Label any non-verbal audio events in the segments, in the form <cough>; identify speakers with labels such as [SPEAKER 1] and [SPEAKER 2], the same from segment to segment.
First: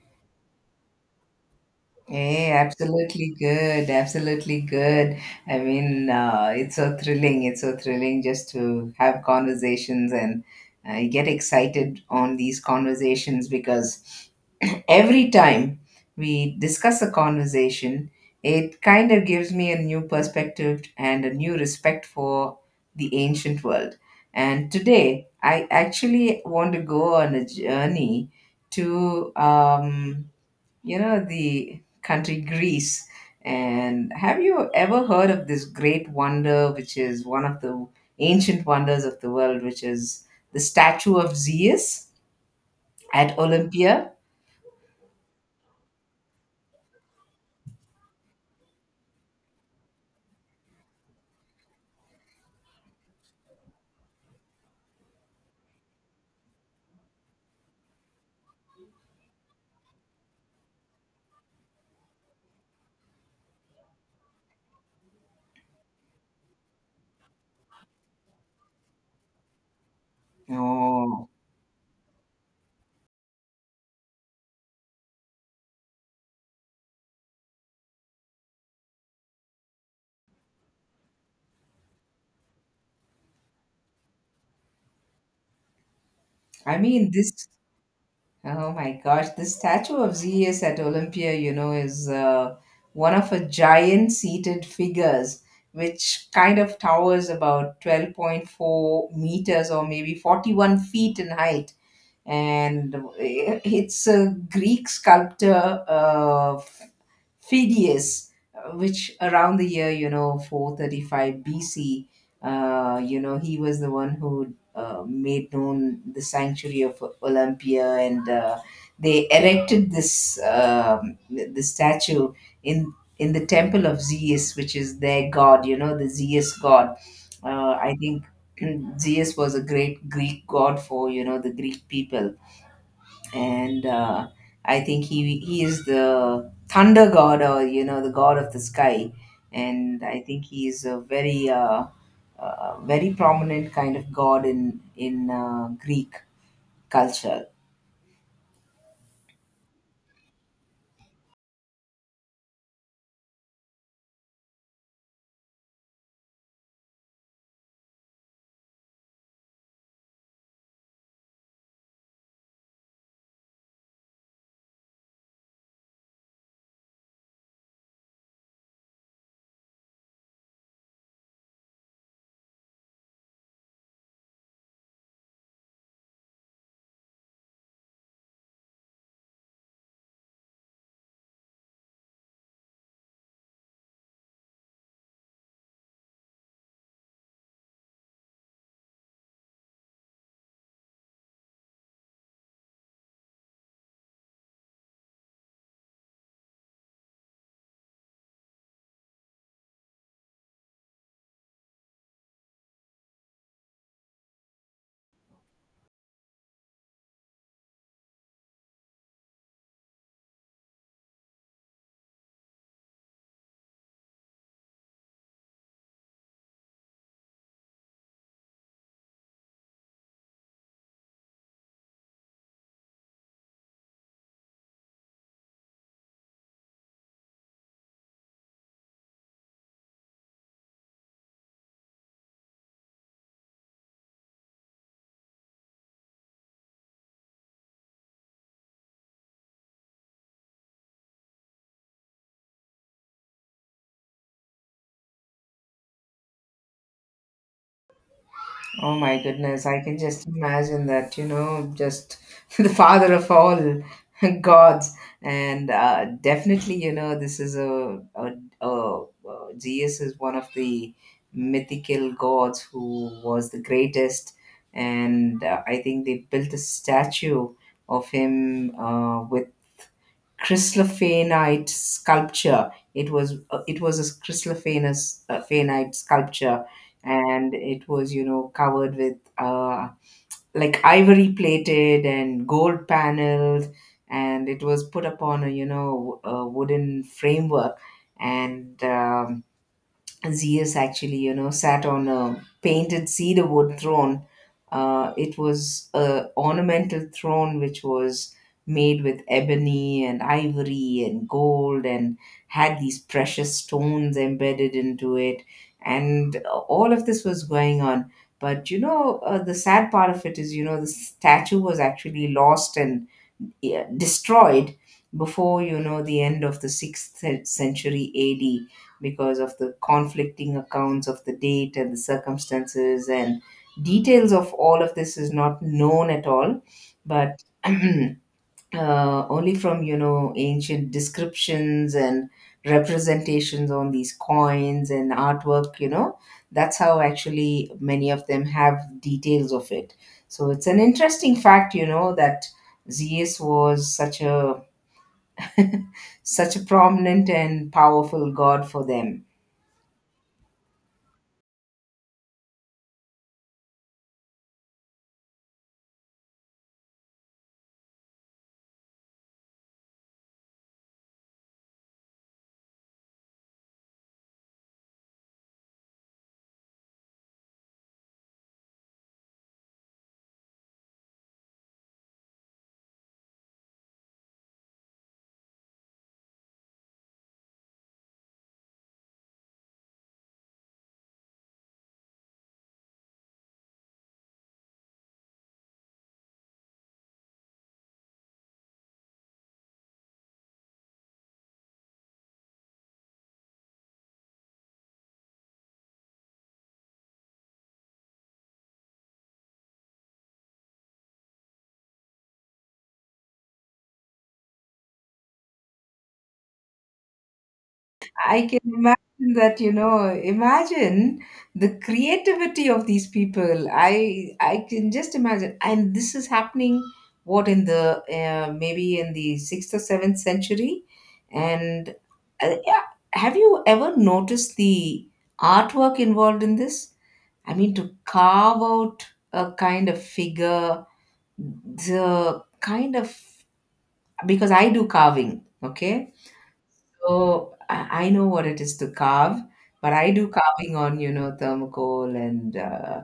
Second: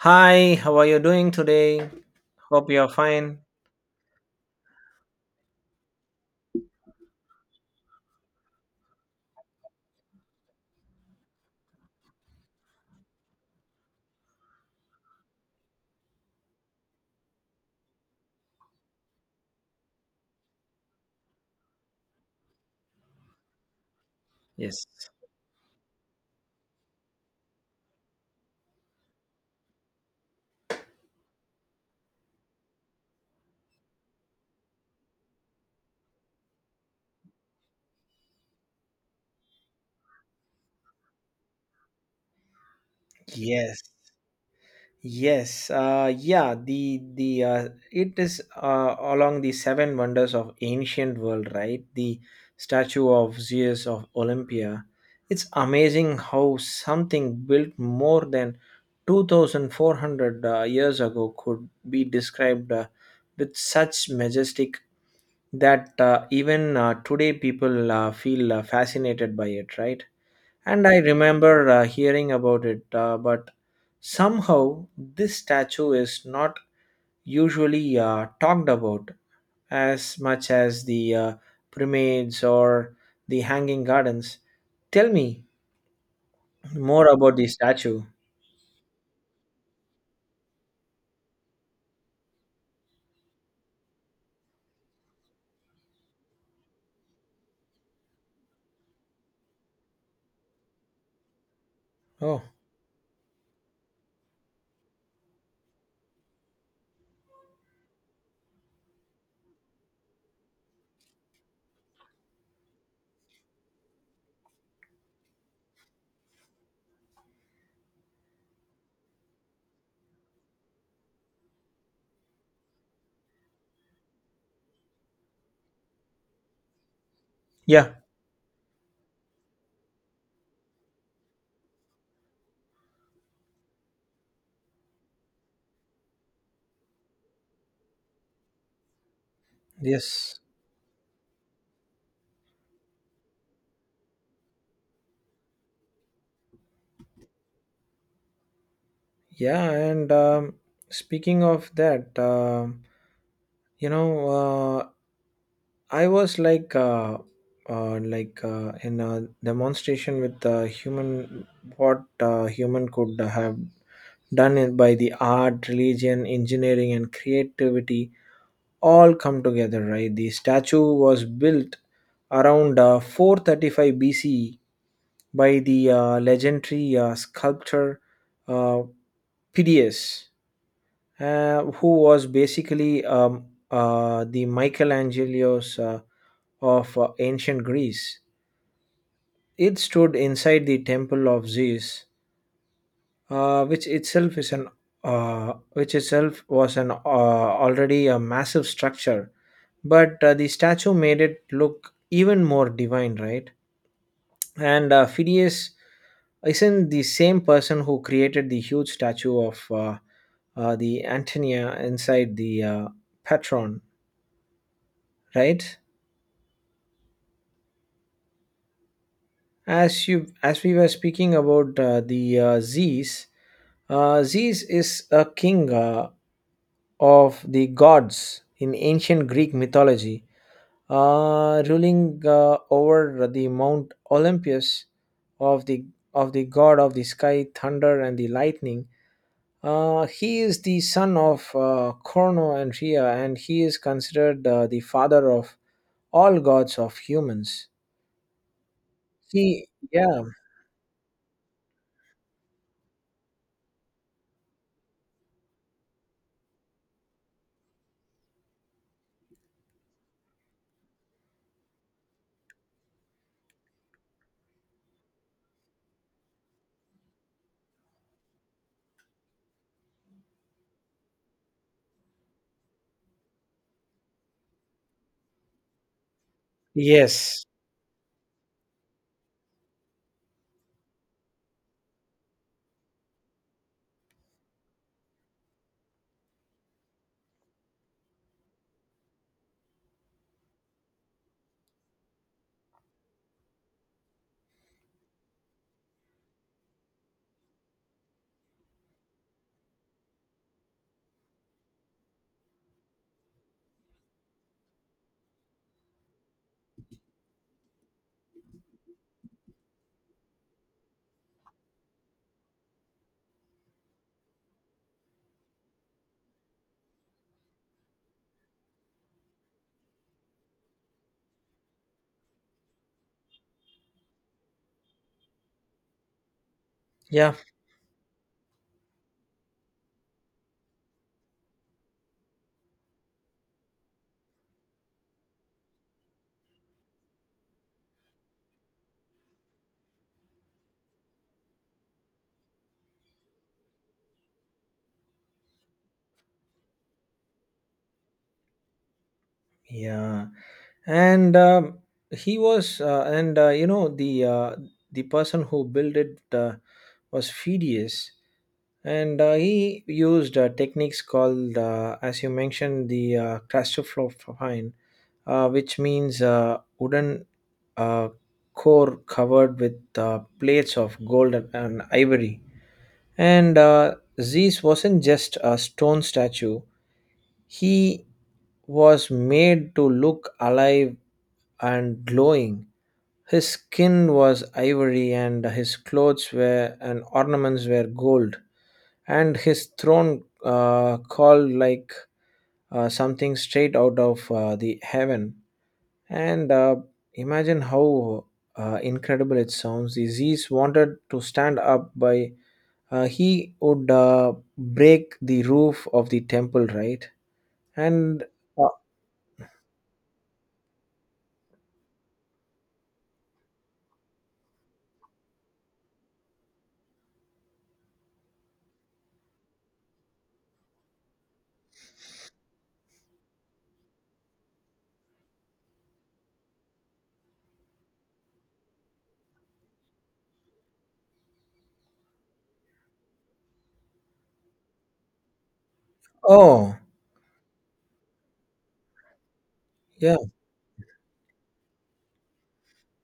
[SPEAKER 1] Hi, how are you doing today?
[SPEAKER 2] Hey,
[SPEAKER 1] Hope you're
[SPEAKER 2] absolutely
[SPEAKER 1] fine.
[SPEAKER 2] good. Absolutely good. I mean, it's so thrilling. It's so thrilling just to have conversations and I get excited on these conversations because <clears throat> every time we discuss a conversation, it kind of gives me a new perspective and a new respect for the ancient world. And
[SPEAKER 1] Yes.
[SPEAKER 2] today, I actually want to go on a journey to the country Greece. And have you ever heard of this great wonder, which is one of the ancient wonders of the world, which is the statue of Zeus at
[SPEAKER 1] Yes.
[SPEAKER 2] Olympia?
[SPEAKER 1] Yes. Yeah. The It is, along the seven wonders of ancient world, right? The statue of Zeus of Olympia. It's amazing how something built more than two thousand four hundred years ago could be described, with such majestic that, even, today people, feel, fascinated by it, right? And I
[SPEAKER 2] Oh,
[SPEAKER 1] remember, hearing about it, but somehow this statue is not usually, talked about as much as the pyramids or the hanging gardens. Tell me
[SPEAKER 2] I
[SPEAKER 1] more
[SPEAKER 2] mean, this
[SPEAKER 1] about the statue.
[SPEAKER 2] Oh my gosh, the statue of Zeus at Olympia, is one of a giant seated figures which kind of towers about 12.4 meters or maybe 41 feet in height.
[SPEAKER 1] Oh,
[SPEAKER 2] And it's a Greek sculptor, Phidias, which around the year, 435 BC, he was the one who made known the sanctuary of Olympia, and they erected this the statue in in the temple of Zeus, which is their god. You know, the Zeus god.
[SPEAKER 1] yeah,
[SPEAKER 2] I think <clears throat> Zeus was a great Greek god for the Greek people and I think he is the thunder god or the god of the sky, and I
[SPEAKER 1] yes.
[SPEAKER 2] think he is a very very prominent kind of god in Greek culture.
[SPEAKER 1] Yeah, and speaking of that, you know, uh, I was like, in a demonstration with the human, what, human could have done it by the art, religion, engineering, and creativity all come together, right? The statue was built around, 435 BCE by the, legendary, sculptor, uh, Phidias, who was basically, the Michelangelo's, of, ancient Greece. It stood inside the temple of Zeus, uh, which itself is an which itself was an, already a massive structure, but, the statue made it look even more divine, right? And, Phidias isn't the same person who created the huge statue of, the Antonia inside the, Patron, right? as you as we were speaking about, the Zeus, Zeus is a king, of the gods in ancient Greek mythology, ruling, over the Mount Olympus of the of the god of the sky, thunder, and the lightning. He is the son of, Crono and Rhea, and he is considered, the father of all gods of humans.
[SPEAKER 2] Oh my goodness,
[SPEAKER 1] He,
[SPEAKER 2] I can
[SPEAKER 1] yeah,
[SPEAKER 2] just imagine that, you know, just <laughs> the father of all <laughs> gods. And definitely, you know, this is a Jesus is one of the mythical gods who was the greatest. And I think they built a statue of him with Chrysophenite sculpture. It was a chrysophenus phenite sculpture,
[SPEAKER 1] yes,
[SPEAKER 2] and it was you know covered with like ivory plated and gold paneled, and it was put upon a you know a wooden framework, and Zeus actually, you know, sat on a painted cedar wood throne. It was a ornamental throne which was made with ebony and ivory and gold and had these precious stones embedded into it. And all of this was going on. But you know, the sad part of it is, you know, the statue was actually lost and destroyed before you know the end of the century AD because of the conflicting accounts of the date and the circumstances and details of all of this is not known at all,
[SPEAKER 1] yeah,
[SPEAKER 2] but <clears throat> only from you know ancient descriptions and representations on these coins and artwork. You know, that's how actually many of them have details of it. So it's an interesting fact, you know, that Zeus was such a <laughs> such a prominent and powerful god for them.
[SPEAKER 1] yeah. And he was, and you know the person who built it, was Phidias and, he used, techniques called, as you mentioned the claustrophophine, which means, wooden, uh, core covered with, plates of gold and ivory and, Zeus wasn't just a stone statue. He was made to look alive and glowing. His skin was ivory, and his clothes were and ornaments were gold, and his throne, called like, something straight out of, the heaven. And, imagine how, incredible it sounds. The wanted to stand up by, he would, break the roof of the temple, right? And
[SPEAKER 2] I can
[SPEAKER 1] uh,
[SPEAKER 2] imagine that, you know, imagine the creativity of these people. I can just imagine. And this is happening what in the maybe in the 6th or 7th century. And yeah, have you ever noticed the artwork involved in this? I mean, to carve out a kind of figure, the kind of, because I do carving, okay?
[SPEAKER 1] oh
[SPEAKER 2] So I know what it is to carve, but I
[SPEAKER 1] yeah,
[SPEAKER 2] do carving on, you know, thermocol and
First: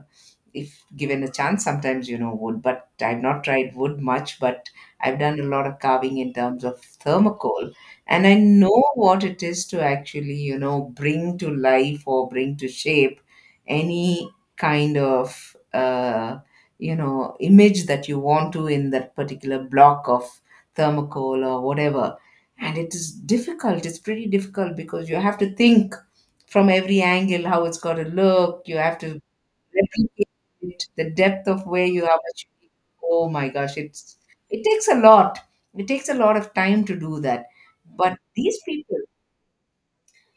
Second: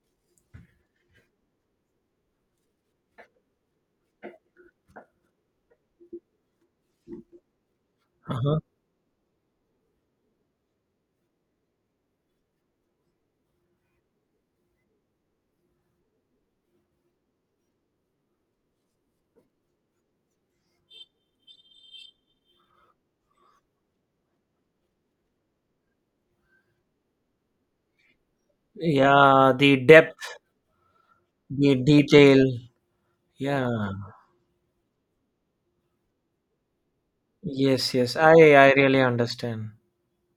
[SPEAKER 2] if given a chance, sometimes, you know, wood. But I've not tried wood much, but I've done a lot of carving in terms of thermocol. And I
[SPEAKER 1] uh-huh.
[SPEAKER 2] know what it is to actually, you know, bring to life or bring to shape any kind of, you know, image that you want to in that particular block of thermocol or whatever, and it is difficult. It's pretty difficult because you have to think from every angle how it's got to look. You have to
[SPEAKER 1] Yeah, the
[SPEAKER 2] replicate
[SPEAKER 1] depth,
[SPEAKER 2] it, the depth of
[SPEAKER 1] the
[SPEAKER 2] where you are, but
[SPEAKER 1] detail.
[SPEAKER 2] you- oh my
[SPEAKER 1] Yeah.
[SPEAKER 2] gosh, it's it takes a lot. It takes a lot of time to do that,
[SPEAKER 1] Yes,
[SPEAKER 2] but
[SPEAKER 1] yes. I
[SPEAKER 2] these people,
[SPEAKER 1] really understand.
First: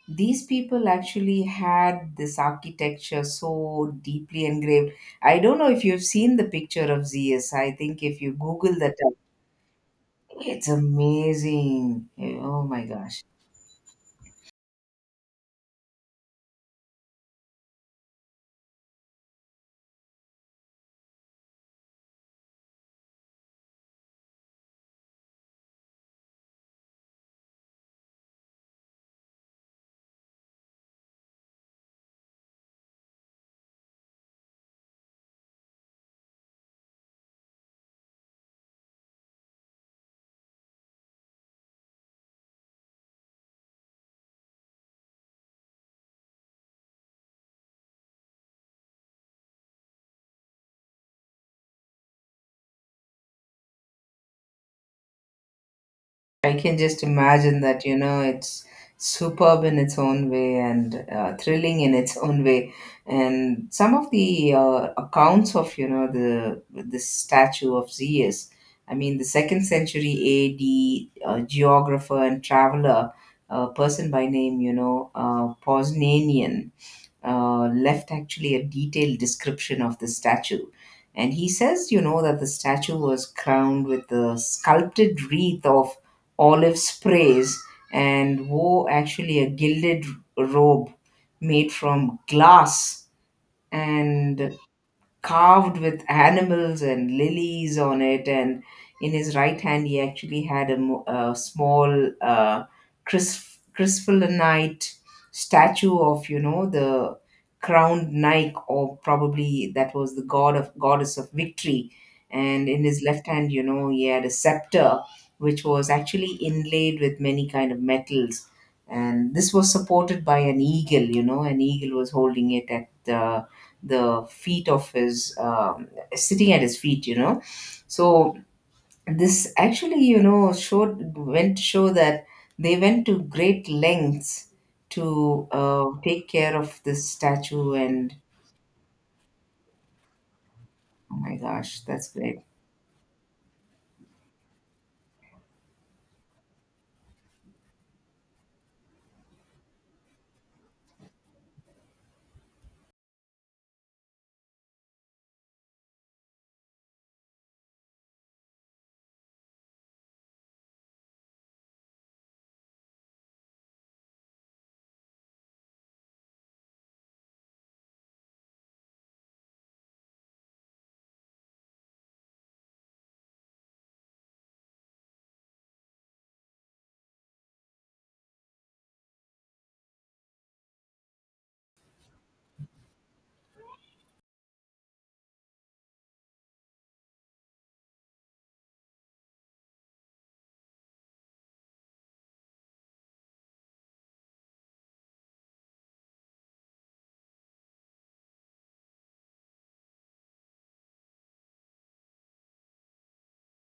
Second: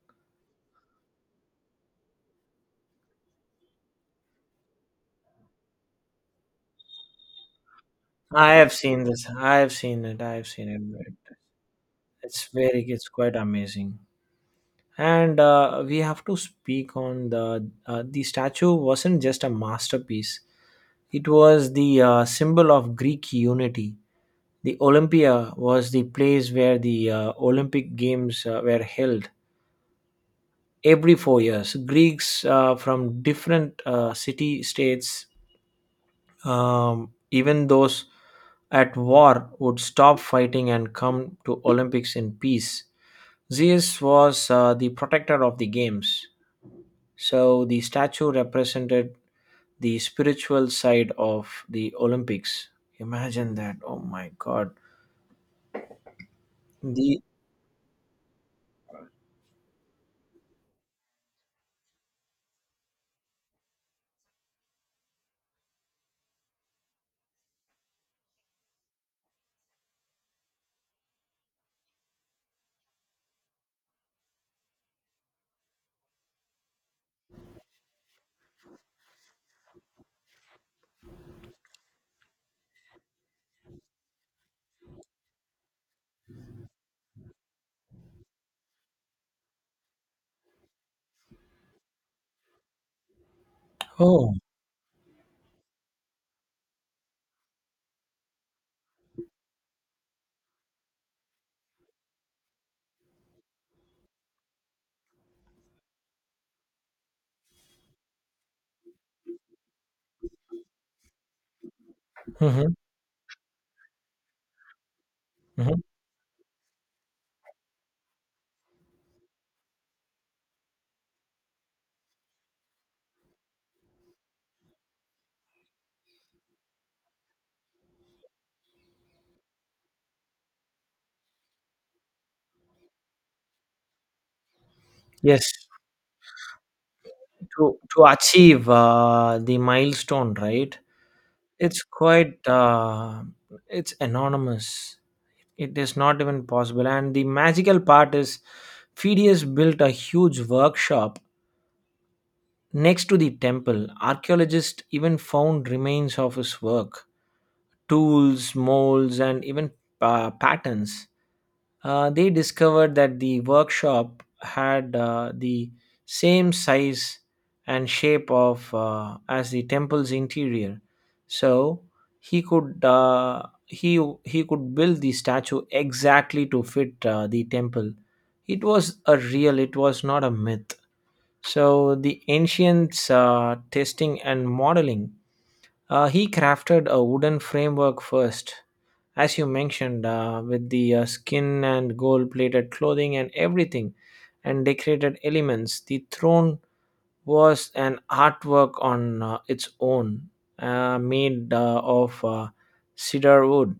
[SPEAKER 2] these people actually had this architecture so deeply engraved. I don't know if you've seen the picture of Zs. I think if you
[SPEAKER 1] I have
[SPEAKER 2] google that
[SPEAKER 1] seen
[SPEAKER 2] up,
[SPEAKER 1] this. I have seen it. I have
[SPEAKER 2] it's
[SPEAKER 1] seen it.
[SPEAKER 2] amazing.
[SPEAKER 1] It's
[SPEAKER 2] Oh
[SPEAKER 1] very.
[SPEAKER 2] my
[SPEAKER 1] It's
[SPEAKER 2] gosh,
[SPEAKER 1] quite amazing. And, we have to speak on the statue wasn't just a masterpiece. It was the, symbol of Greek unity. The Olympia was the place where the, Olympic Games, were held every 4 years. Greeks, from different, city states. Even those at war would stop fighting and come to Olympics in peace. Zeus was, the protector of the games, so the statue represented the spiritual side of the Olympics. Imagine that! Oh my God!
[SPEAKER 2] I can just
[SPEAKER 1] The
[SPEAKER 2] imagine that, you know, it's superb in its own way and thrilling in its own way. And some of the accounts of, you know, the statue of Zeus, I mean, the second century AD geographer and traveler, a person by name, you know, Posnanian, left actually a detailed description of the statue. And he says, you know, that the statue was crowned with a sculpted wreath of olive sprays and wore actually a gilded robe made from glass,
[SPEAKER 1] oh,
[SPEAKER 2] and carved with animals and lilies on it. And in his right hand, he actually had a a small crystallinite statue of, you know, the crowned Nike, or probably that was the god of goddess of victory. And
[SPEAKER 1] mhm,
[SPEAKER 2] in his left hand, you know, he had a scepter, which
[SPEAKER 1] mhm.
[SPEAKER 2] was actually inlaid with many kind of metals, and this was supported by an eagle. You know, an eagle was holding it at the feet of his sitting at his feet, you know. So this actually, you know, showed, went to show that they went to great lengths to
[SPEAKER 1] Yes,
[SPEAKER 2] take care of this statue.
[SPEAKER 1] to
[SPEAKER 2] And
[SPEAKER 1] achieve, the milestone, right?
[SPEAKER 2] oh my gosh,
[SPEAKER 1] It's
[SPEAKER 2] that's great.
[SPEAKER 1] quite, it's anonymous. It is not even possible. And the magical part is Phidias built a huge workshop next to the temple. Archaeologists even found remains of his work, tools, molds, and even, patterns. They discovered that the workshop had, the same size and shape of, as the temple's interior, so he could build the statue exactly to fit, the temple. It was a real. It was not a myth. So the ancients', testing and modeling. He crafted a wooden framework first as you mentioned, with the, skin and gold plated clothing and everything, and decorated elements. The throne was an artwork on, its own, made of cedar wood,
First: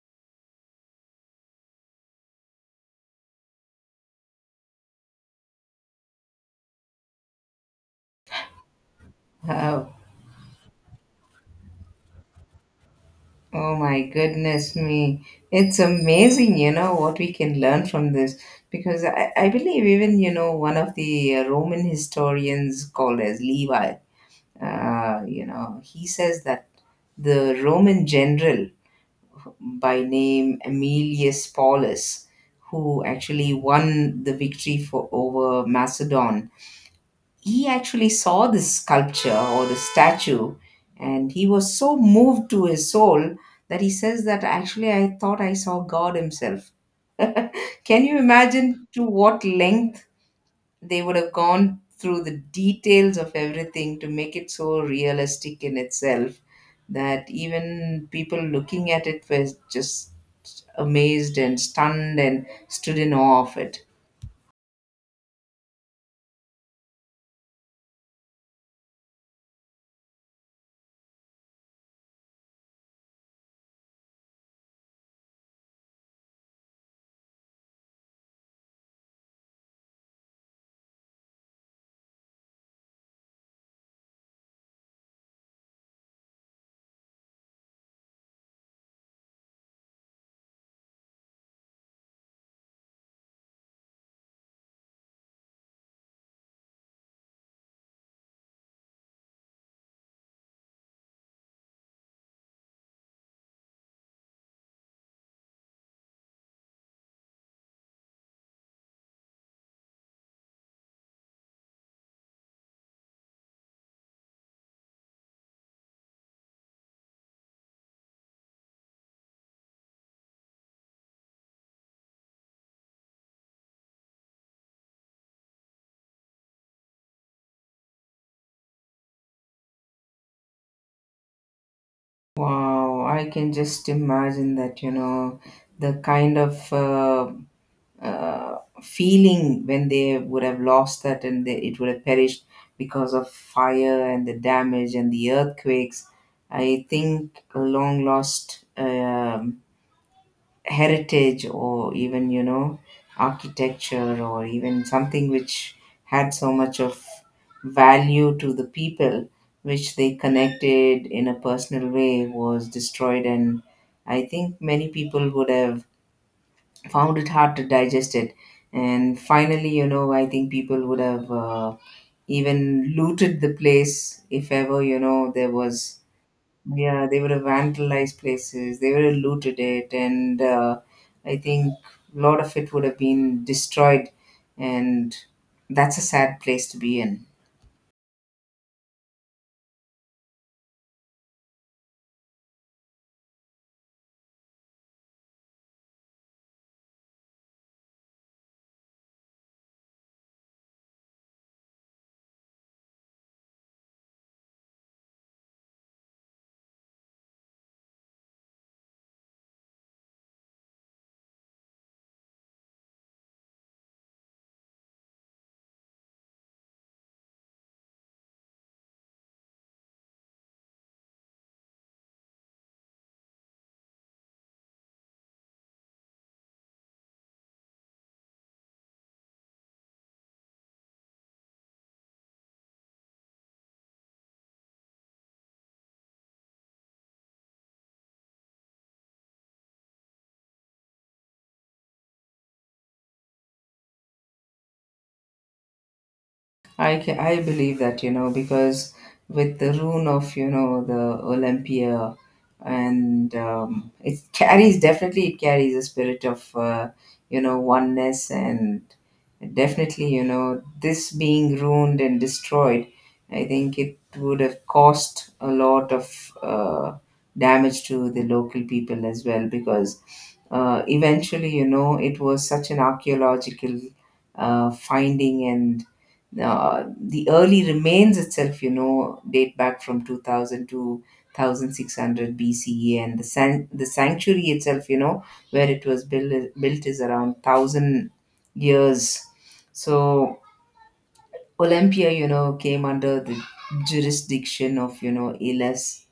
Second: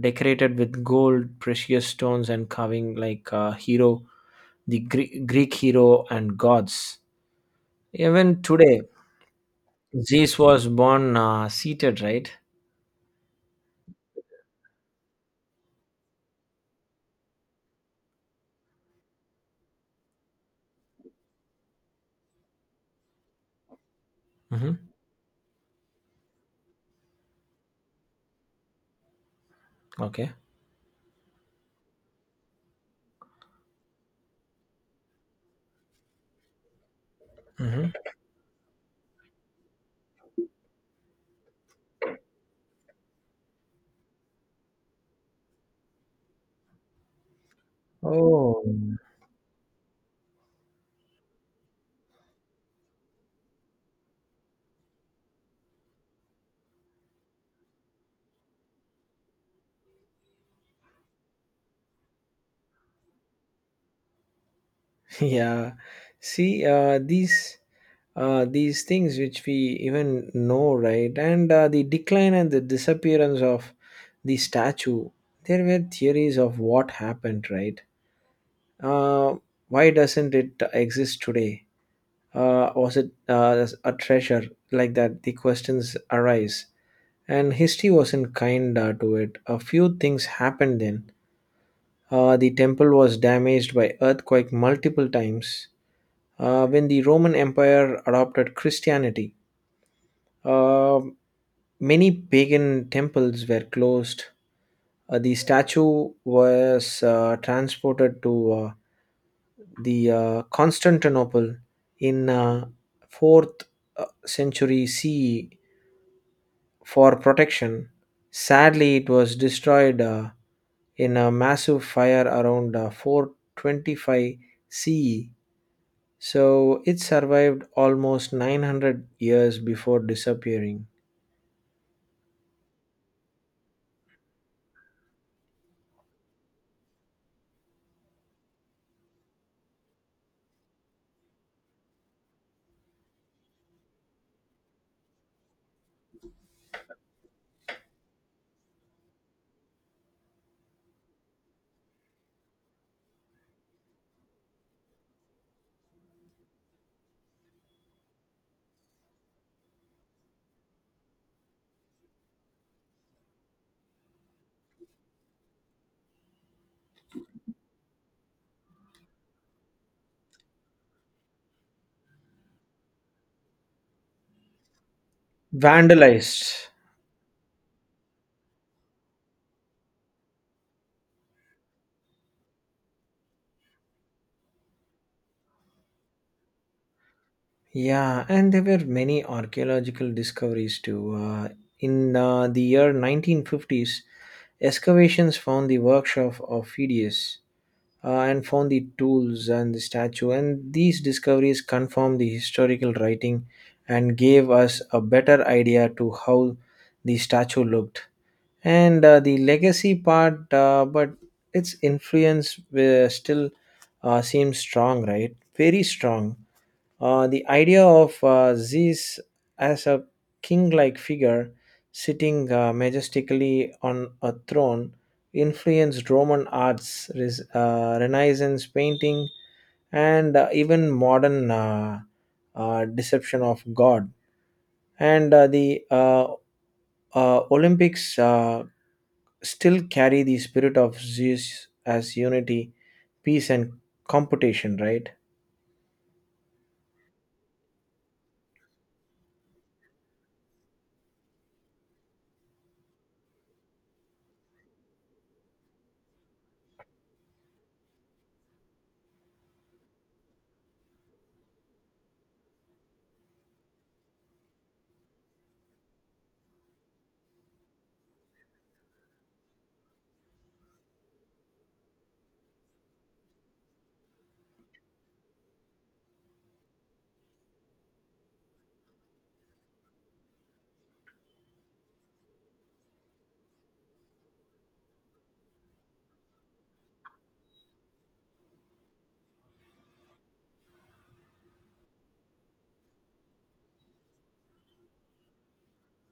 [SPEAKER 1] decorated with gold, precious stones, and carving like, hero, the Greek hero and gods. Even today,
[SPEAKER 2] <laughs>
[SPEAKER 1] Zeus was born, seated, right?
[SPEAKER 2] Oh my goodness me. It's amazing, you know, what we can learn from this. Because I believe even, you know, one of the Roman historians called as Levi,
[SPEAKER 1] Hmm.
[SPEAKER 2] you know, he says that the Roman general by
[SPEAKER 1] Okay.
[SPEAKER 2] name Aemilius Paulus, who actually won the victory for over Macedon, he
[SPEAKER 1] Hmm.
[SPEAKER 2] actually saw this sculpture or the statue, and he was so moved to his soul that he says that actually I thought I saw God himself. Can you
[SPEAKER 1] Oh,
[SPEAKER 2] imagine to what length they would have gone through the details of everything to make it so realistic in itself that even people looking at it were just amazed and stunned and stood in awe of it.
[SPEAKER 1] yeah, see, these things which we even know, right? And, the decline and the disappearance of the statue, there were theories of what happened, right? uh, why doesn't it exist today? Was it, a treasure? Like that the questions arise, and history wasn't kind, to it. A few things happened then. The temple was damaged by earthquake multiple times. When the Roman Empire adopted Christianity, uh, many pagan temples were closed. The statue was, transported to, the Constantinople in, 4th, century CE for protection. Sadly, it was destroyed, in a massive fire around, 425 CE. So it survived almost 900 years before disappearing.
[SPEAKER 2] Wow, I can just imagine that, you know, the kind of uh, feeling when they would have lost that and they, it would have perished because of fire and the damage and the earthquakes. I think a long lost heritage or even you know architecture or even something which had so much of value to the people, which they connected in a personal way, was destroyed. And I think many people would have found it hard to digest it. And finally, you know, I think people would have even looted the place if ever you know there was.
[SPEAKER 1] Vandalized.
[SPEAKER 2] Yeah, they would have vandalized places. They would have looted it, and I think a lot of it would have been destroyed. And that's a sad place to be in.
[SPEAKER 1] Yeah, and there were many archaeological discoveries too. In, the year 1950s, excavations found the workshop of Phidias, and found the tools and the statue, and these discoveries confirmed the historical writing and gave us a better idea to how the statue looked. And, the legacy part but its influence, still, seems strong, right? Very strong. The idea of, Zeus as a king-like figure sitting, majestically on a throne influenced Roman arts, renaissance painting, and, even modern, deception of god, and, the Olympics, still carry the spirit of Zeus as unity, peace, and competition, right?
[SPEAKER 2] I believe that, you know, because with the rune of, you know, the Olympia, and it carries, definitely it carries a spirit of, you know, oneness. And definitely, you know, this being ruined and destroyed, I think it would have caused a lot of damage to the local people as well, because eventually, you know, it was such an archaeological finding. And the early remains itself, you know, date back from 2000 to 1600 BCE, and the sanctuary itself, you know, where it was built is around 1,000 years. So Olympia, you know, came under the jurisdiction of, you know, Elis,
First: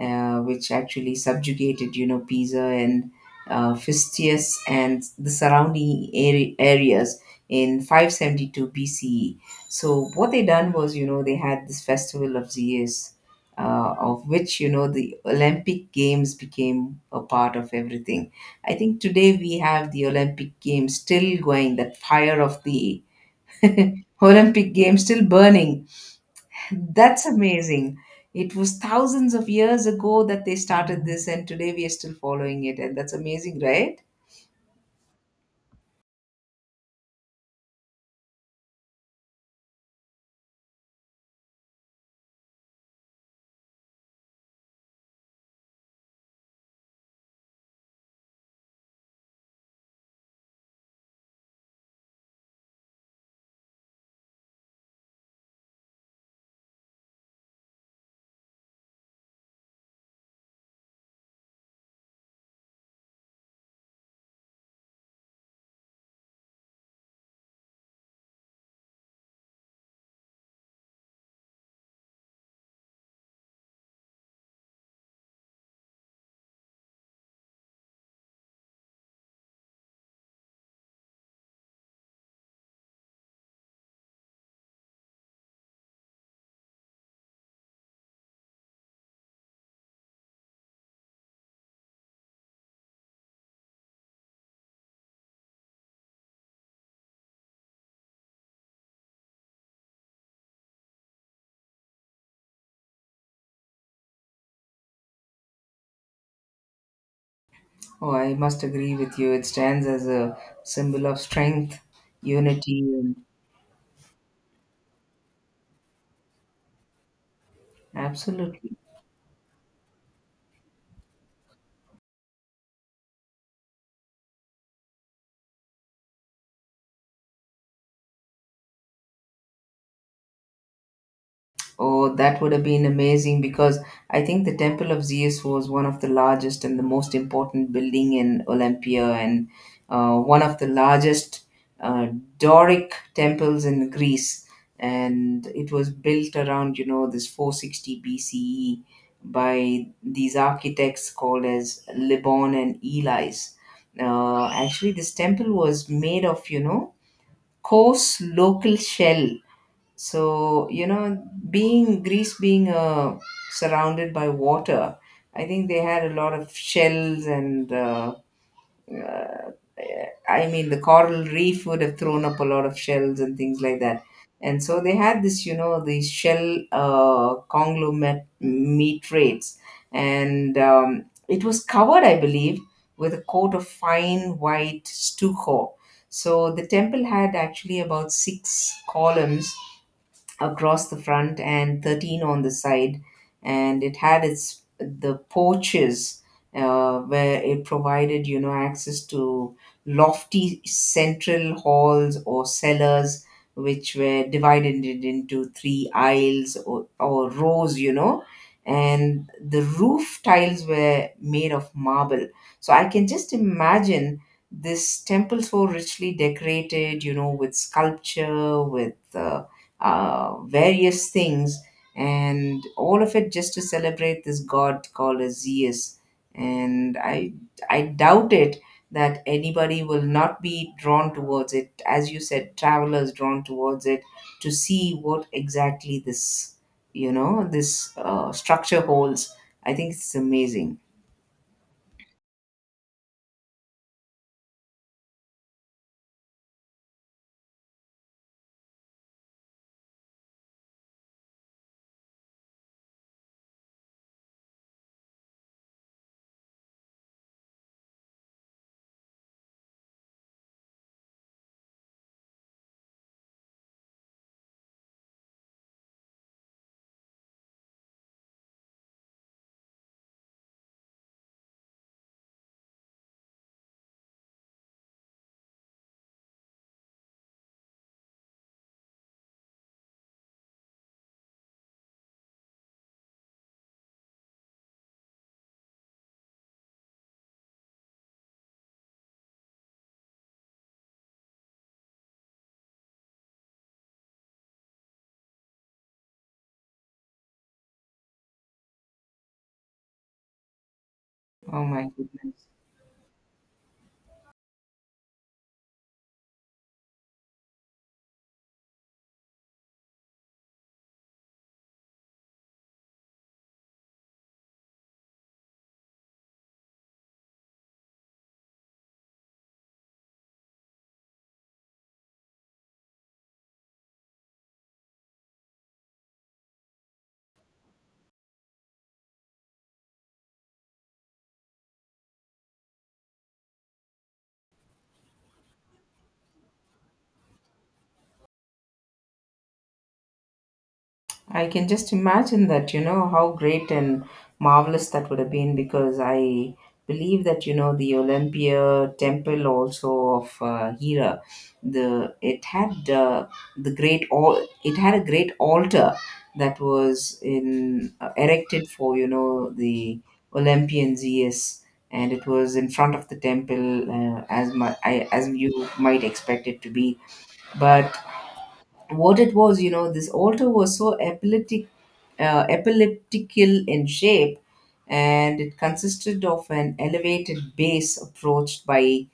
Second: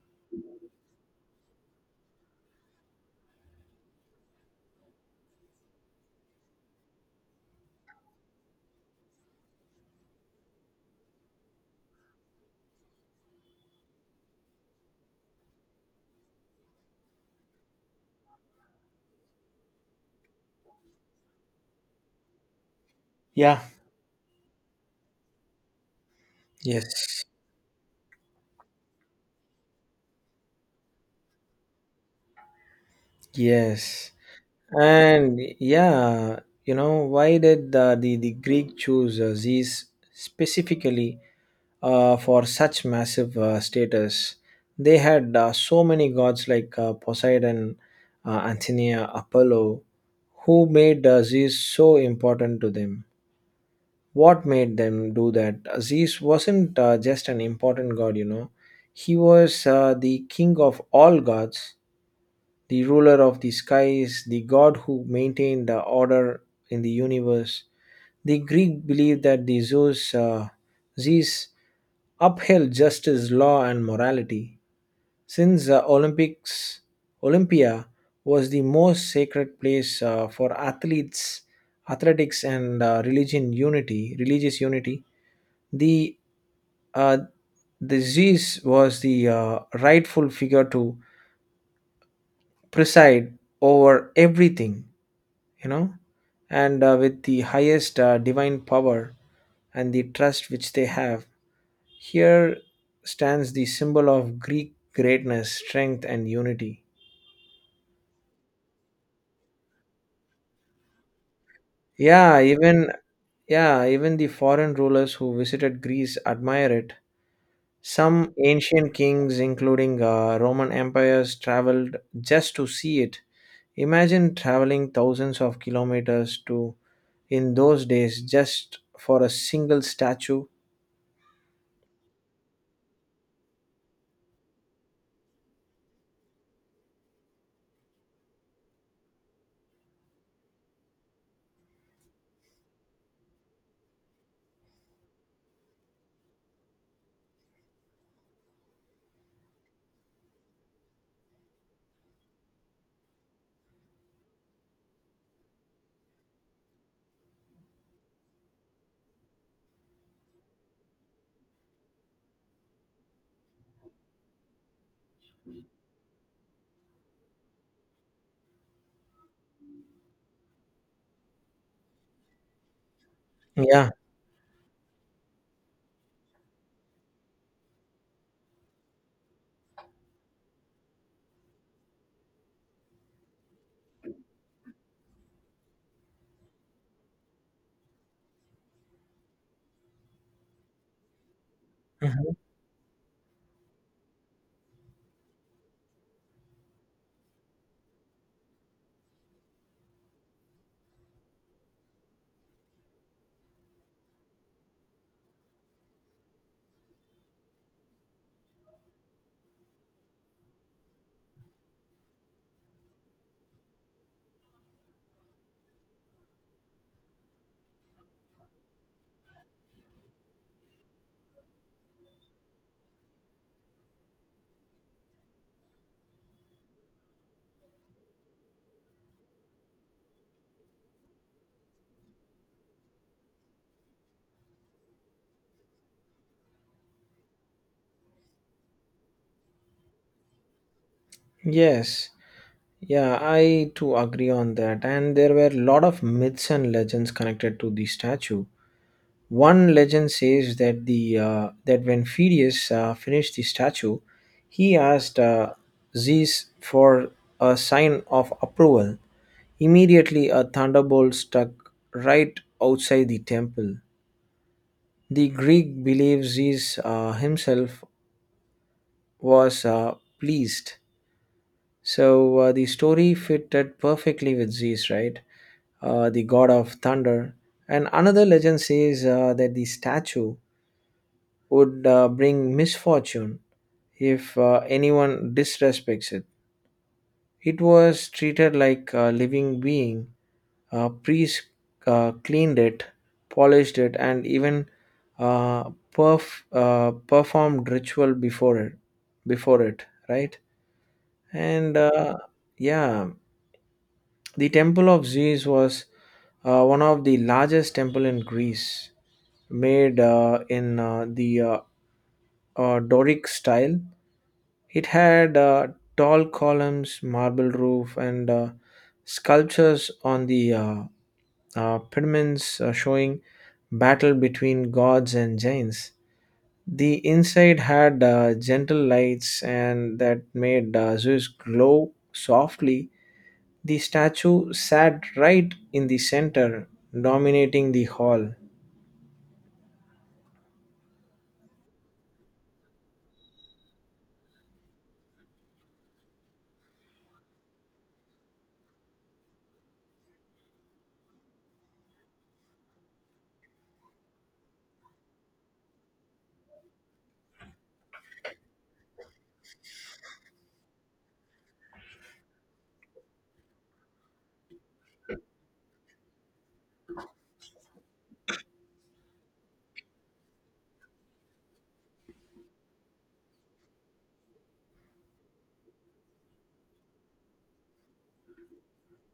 [SPEAKER 2] which actually subjugated, you know, Pisa and Phistius and the surrounding areas in 572 BCE. So what they done was, you know, they had this festival of Zeus, of which, you know, the Olympic Games became a part of everything. I think today we have the Olympic Games still going, that fire of the
[SPEAKER 1] Yeah.
[SPEAKER 2] Olympic Games still burning. That's
[SPEAKER 1] Yes.
[SPEAKER 2] amazing. It was thousands of years ago that they started this, and today we are still following it, and that's amazing, right?
[SPEAKER 1] Yes. And yeah, you know, why did the Greek choose, Zeus specifically, for such massive, status? They had, so many gods like, Poseidon, Athena, Apollo, who made, Zeus so important to them. What made them do that? Aziz wasn't, just an important god, you know. He was, the king of all gods, the ruler of the skies, the god who maintained the order in the universe. The Greek believed that the Zeus upheld justice, law, and morality. Since the Olympics, Olympia was the most sacred place, for athletes, athletics, and, religious unity, the uh, the Zeus was the, rightful figure to preside over everything, you know, and, with the highest, divine power and the trust which they have. Here stands the symbol of Greek greatness, strength, and unity.
[SPEAKER 2] Oh, I must agree with you. It stands as a symbol of strength,
[SPEAKER 1] Yeah,
[SPEAKER 2] unity,
[SPEAKER 1] even
[SPEAKER 2] and
[SPEAKER 1] yeah, even the foreign rulers who visited Greece admire it. Some
[SPEAKER 2] absolutely.
[SPEAKER 1] ancient kings, including, Roman empires, traveled just to see it. Imagine traveling thousands of kilometers to in those days just for a single statue.
[SPEAKER 2] Oh, that would have been amazing, because I think the Temple of Zeus was one of the largest and the most important building in Olympia, and one of the largest uh, Doric temples in Greece. And it was built around, you know, this 460 BCE by these architects called as Libon and Eli's. Actually, this temple was made of, you know, coarse local shell. So you know, being Greece, being surrounded by water, I think they had a lot of shells and uh, I mean, the coral reef would have thrown up a lot of shells and things like
[SPEAKER 1] Yeah.
[SPEAKER 2] that. And so they had this, you know, these shell conglomerate meat rates. And it was covered, I believe, with a coat of fine white stucco. So the temple had actually about six columns across the front and 13
[SPEAKER 1] Mhm.
[SPEAKER 2] on the side, and it had its the porches where it provided, you know, access to lofty central halls or cellars which were divided it into three aisles or rows, you know. And the roof tiles were made of marble, so I can just imagine this temple so richly decorated, you know, with sculpture, with various things, and all of it just to celebrate this god called as Zeus. And I, I doubt it that anybody will not be drawn towards it. As you said, travelers drawn towards it to see what exactly this structure holds. I think it's amazing.
[SPEAKER 1] Yes. Yeah, I too agree on that. And there were a lot of myths and legends connected to the statue. One legend says that when Phidias, finished the statue, he asked, Zeus for a sign of approval. Immediately, a thunderbolt struck right outside the temple. The Greek believes Zeus, himself was, pleased. So, the story fitted perfectly with Zeus, right? The god of thunder. And another legend says, that the statue would, bring misfortune if, anyone disrespects it. It was treated like a living being. Priests, cleaned it, polished it, and even, performed ritual before it. Before it, right?
[SPEAKER 2] Oh
[SPEAKER 1] And,
[SPEAKER 2] my goodness.
[SPEAKER 1] yeah, the Temple of Zeus was, one of the largest temple in Greece, made, in the Doric style. It had, tall columns, marble roof, and, sculptures on the, pediments, showing battle between gods and giants. The inside had, gentle lights and that made, Zeus glow softly. The statue sat right in the center, dominating the hall.
[SPEAKER 2] I can just imagine that, you know, how great and marvelous that would have been, because I believe that, you know, the Olympia temple also of Hera, the it had the great all it had a great altar that was in erected for, you know, the Olympian Zeus, and it was in front of the temple, as you might expect it to be. But what it was, you know, this altar was so epileptical in shape, and it consisted of an elevated base approached by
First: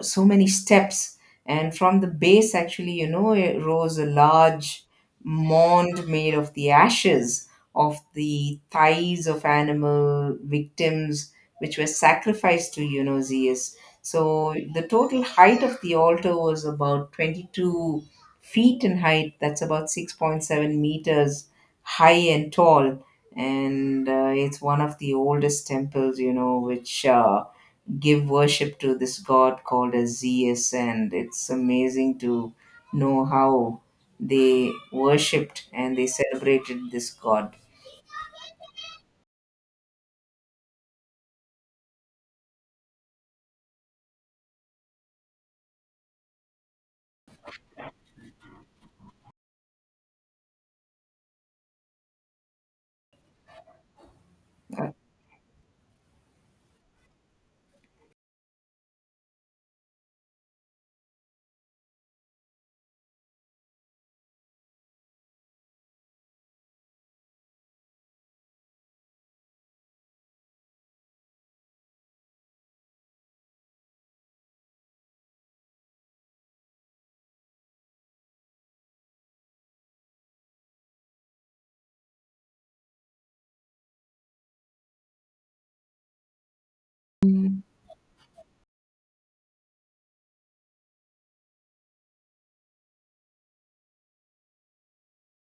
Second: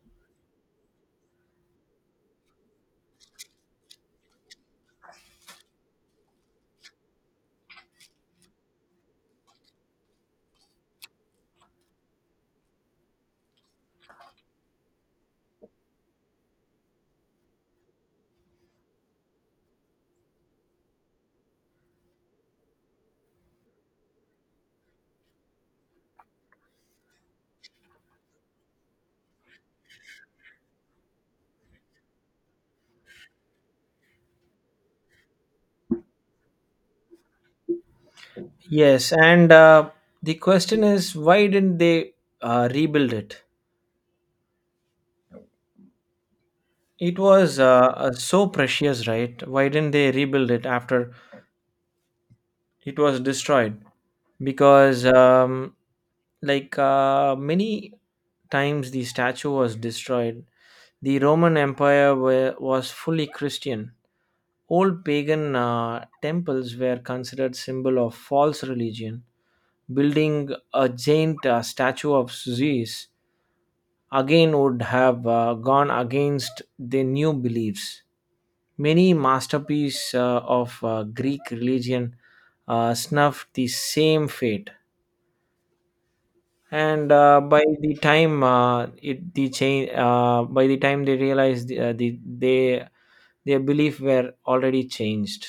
[SPEAKER 2] so many steps, and from the base actually, you know, it rose a large mound made of the ashes of the thighs of animal victims which were sacrificed to, you know, Zeus. So the total height of the altar was about 22 feet in height. That's about 6.7 meters high and tall. And it's one of the oldest temples, you know, which give worship to this god called as Zeus, and it's amazing to know how they worshipped and they celebrated this god.
[SPEAKER 1] Yes, and, the question is why didn't they, rebuild it? It was, so precious, right? Why didn't they rebuild it after it was destroyed? Because, like, many times the statue was destroyed, the Roman Empire were, was fully Christian. Old pagan, temples were considered symbol of false religion. Building a giant, statue of Zeus again would have, gone against the new beliefs. Many masterpieces, of Greek religion, snuffed the same fate. And, by the time it the change, by the time they realized they their belief were already changed.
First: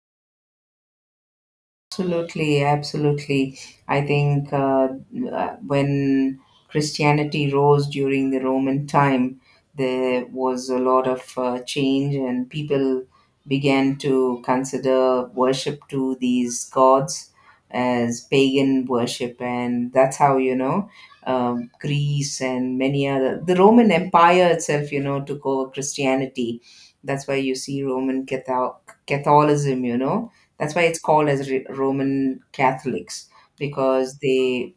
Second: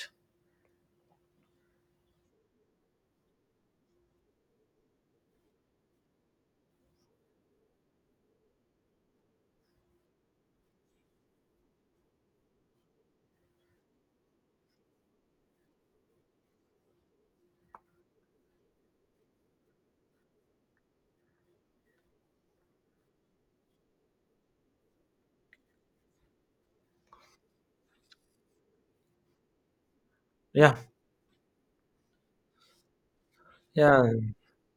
[SPEAKER 2] Absolutely, absolutely. I think when Christianity rose during the Roman time, there was a lot of change, and people began to consider worship to these gods as pagan worship, and that's how, you know, Greece and many other, the Roman Empire itself, you know, took over Christianity. That's why you see Roman Catholic, Catholicism, you know, that's
[SPEAKER 1] Yeah,
[SPEAKER 2] why it's called as Re- Roman Catholics
[SPEAKER 1] yeah.
[SPEAKER 2] because they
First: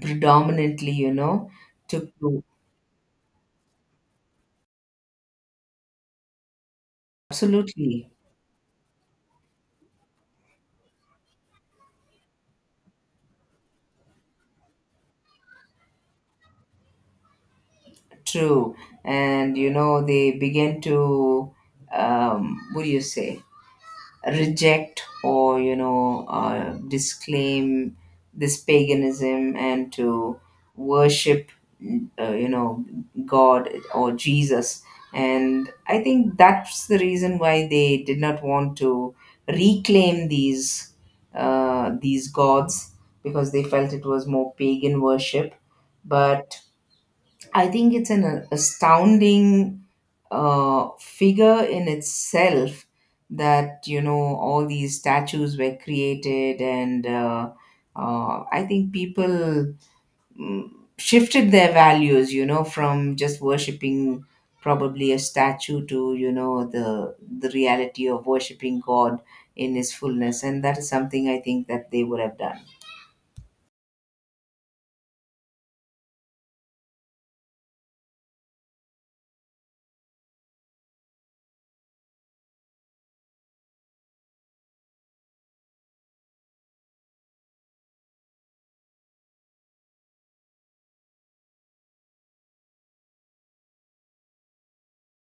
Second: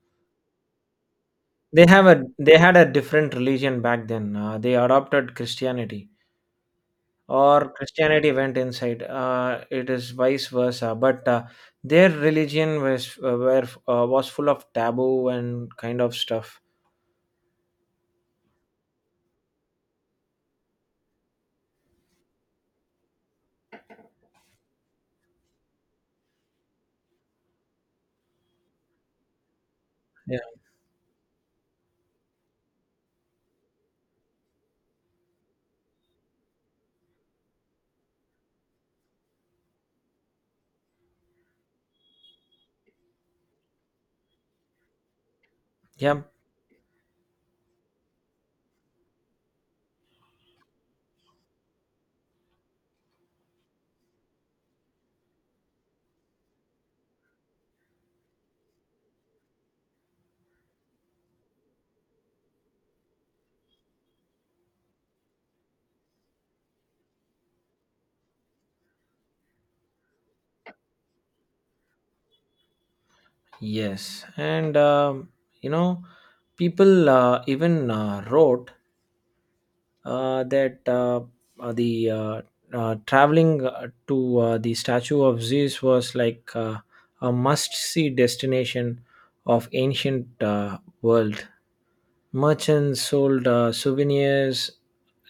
[SPEAKER 2] predominantly, you know, took to
[SPEAKER 1] They had a different religion back then. They adopted Christianity. Or
[SPEAKER 2] absolutely
[SPEAKER 1] Christianity went inside. It is vice versa. But, their religion was full of taboo and kind of stuff.
[SPEAKER 2] true. And you know, they began to, what do you say, reject, or you know, disclaim this paganism, and to
[SPEAKER 1] Yeah.
[SPEAKER 2] worship, you know, god or Jesus. And I think that's the reason why they did not want to reclaim these gods, because they felt it was more pagan worship.
[SPEAKER 1] Yeah.
[SPEAKER 2] But I think it's an astounding figure in itself, that you know, all these statues were created. And I think people, mm, shifted their values, you know, from just worshipping probably a statue to, you know, the reality of worshipping god in his fullness, and that is something I think that they would have done.
[SPEAKER 1] Yes. And you know, people, even, wrote, that the traveling, to, the statue of Zeus was like, a must-see destination of ancient, world. Merchants sold, souvenirs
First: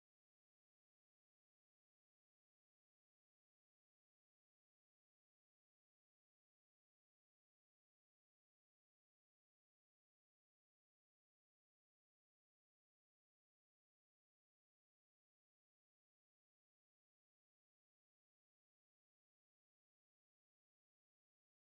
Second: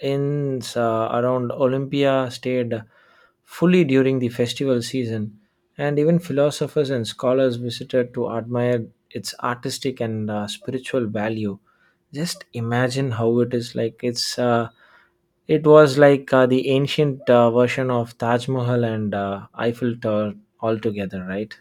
[SPEAKER 1] in, around Olympia, stayed fully during the festival season, and even philosophers and scholars visited to admire its artistic and, spiritual value. Just imagine how it is. It was like, the ancient, version of Taj Mahal and, Eiffel Tower altogether, right?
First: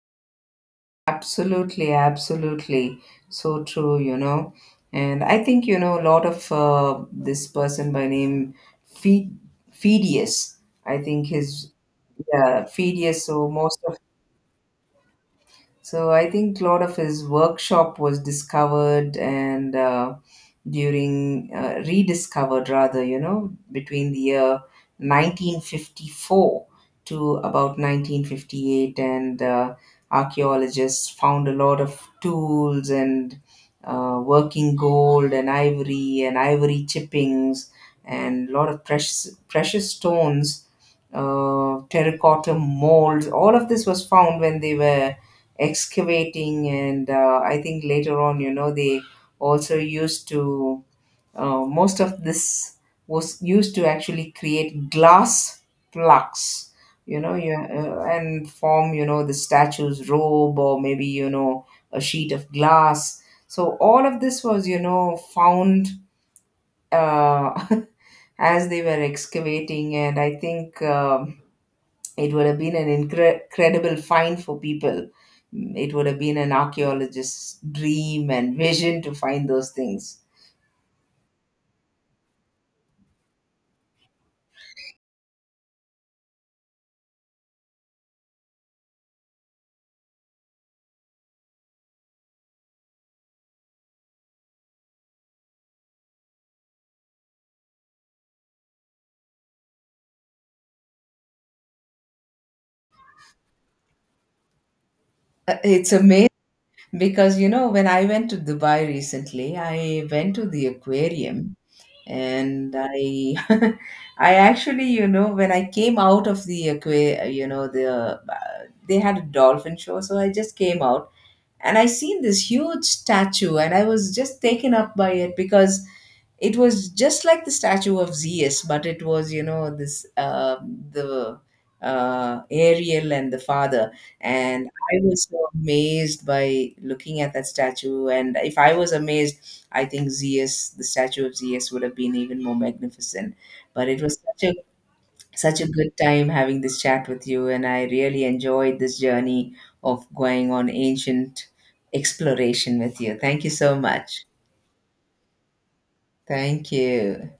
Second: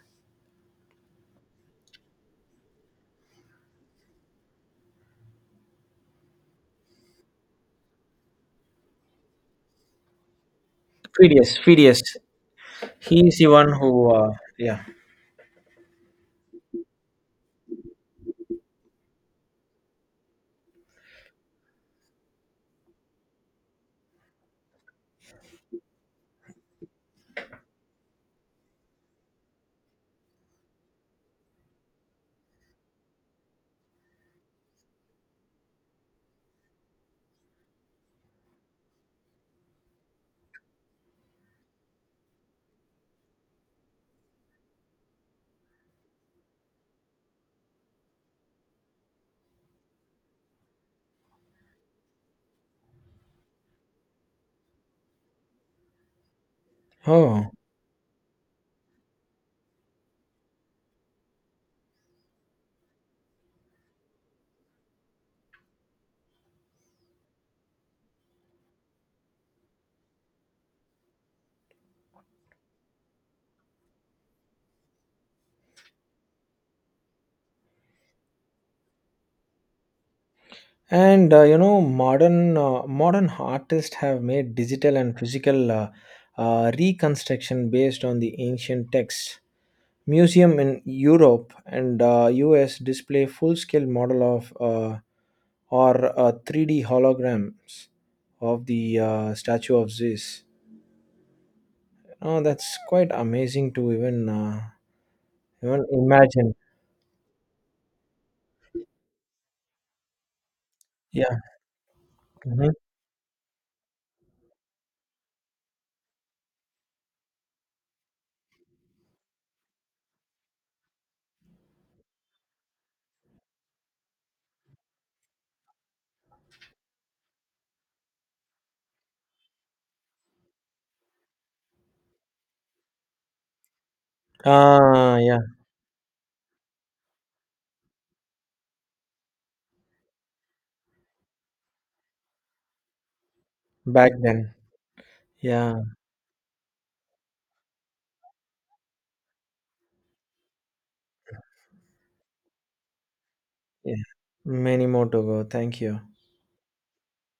[SPEAKER 2] Absolutely, absolutely. So true, you know. And I think, you know, a lot of this person by name Fe- Phidias, I think
[SPEAKER 1] Phidias,
[SPEAKER 2] his,
[SPEAKER 1] Phidias.
[SPEAKER 2] yeah, Phidias.
[SPEAKER 1] He's
[SPEAKER 2] So
[SPEAKER 1] the one
[SPEAKER 2] most,
[SPEAKER 1] who, yeah.
[SPEAKER 2] so I think a lot of his workshop was discovered, and during rediscovered rather, you know, between the year 1954 to about 1958. And archaeologists found a lot of tools and working gold and ivory, and ivory chippings, and a lot of precious stones, terracotta molds. All of this was found when they were excavating. And I think later on, you know, they also used to, most of this was used to actually create glass plaques, you know.
[SPEAKER 1] Oh,
[SPEAKER 2] And form, you know, the statue's robe, or maybe, you know, a sheet of glass. So all of this was, you know, found uh, <laughs> as they were excavating. And I think, it would have been an incredible find for people. Mm, it would have been an archaeologist's dream and vision to find those things.
[SPEAKER 1] and, you know, modern, modern artists have made digital and physical, reconstruction based on the ancient texts. Museum in Europe and, US display full-scale model of, or 3D holograms of the, statue of Zeus. Oh, that's quite amazing to even, even
[SPEAKER 2] It's amazing.
[SPEAKER 1] imagine.
[SPEAKER 2] Because you know, when I went to Dubai recently, I went to the
[SPEAKER 1] Yeah.
[SPEAKER 2] aquarium, and
[SPEAKER 1] Mhm.
[SPEAKER 2] I <laughs> I actually, you know, when I came out of the aquarium, you know, the they had a dolphin show, so I just came out, and I seen this huge statue, and I was just taken up by it, because it was just like the statue of Zeus. But it was, you know, this the Ariel and the father. And I
[SPEAKER 1] Ah,
[SPEAKER 2] was
[SPEAKER 1] yeah.
[SPEAKER 2] so amazed by looking at that statue. And if I was amazed, I think Zeus, the statue of Zeus, would have been even more magnificent. But it
[SPEAKER 1] Back
[SPEAKER 2] was
[SPEAKER 1] then.
[SPEAKER 2] such a
[SPEAKER 1] Yeah.
[SPEAKER 2] good time having this chat with you, and I really enjoyed this journey of going on ancient exploration with you. Thank you so
[SPEAKER 1] Yeah.
[SPEAKER 2] much.
[SPEAKER 1] Many more to go. Thank you.
[SPEAKER 2] Thank you.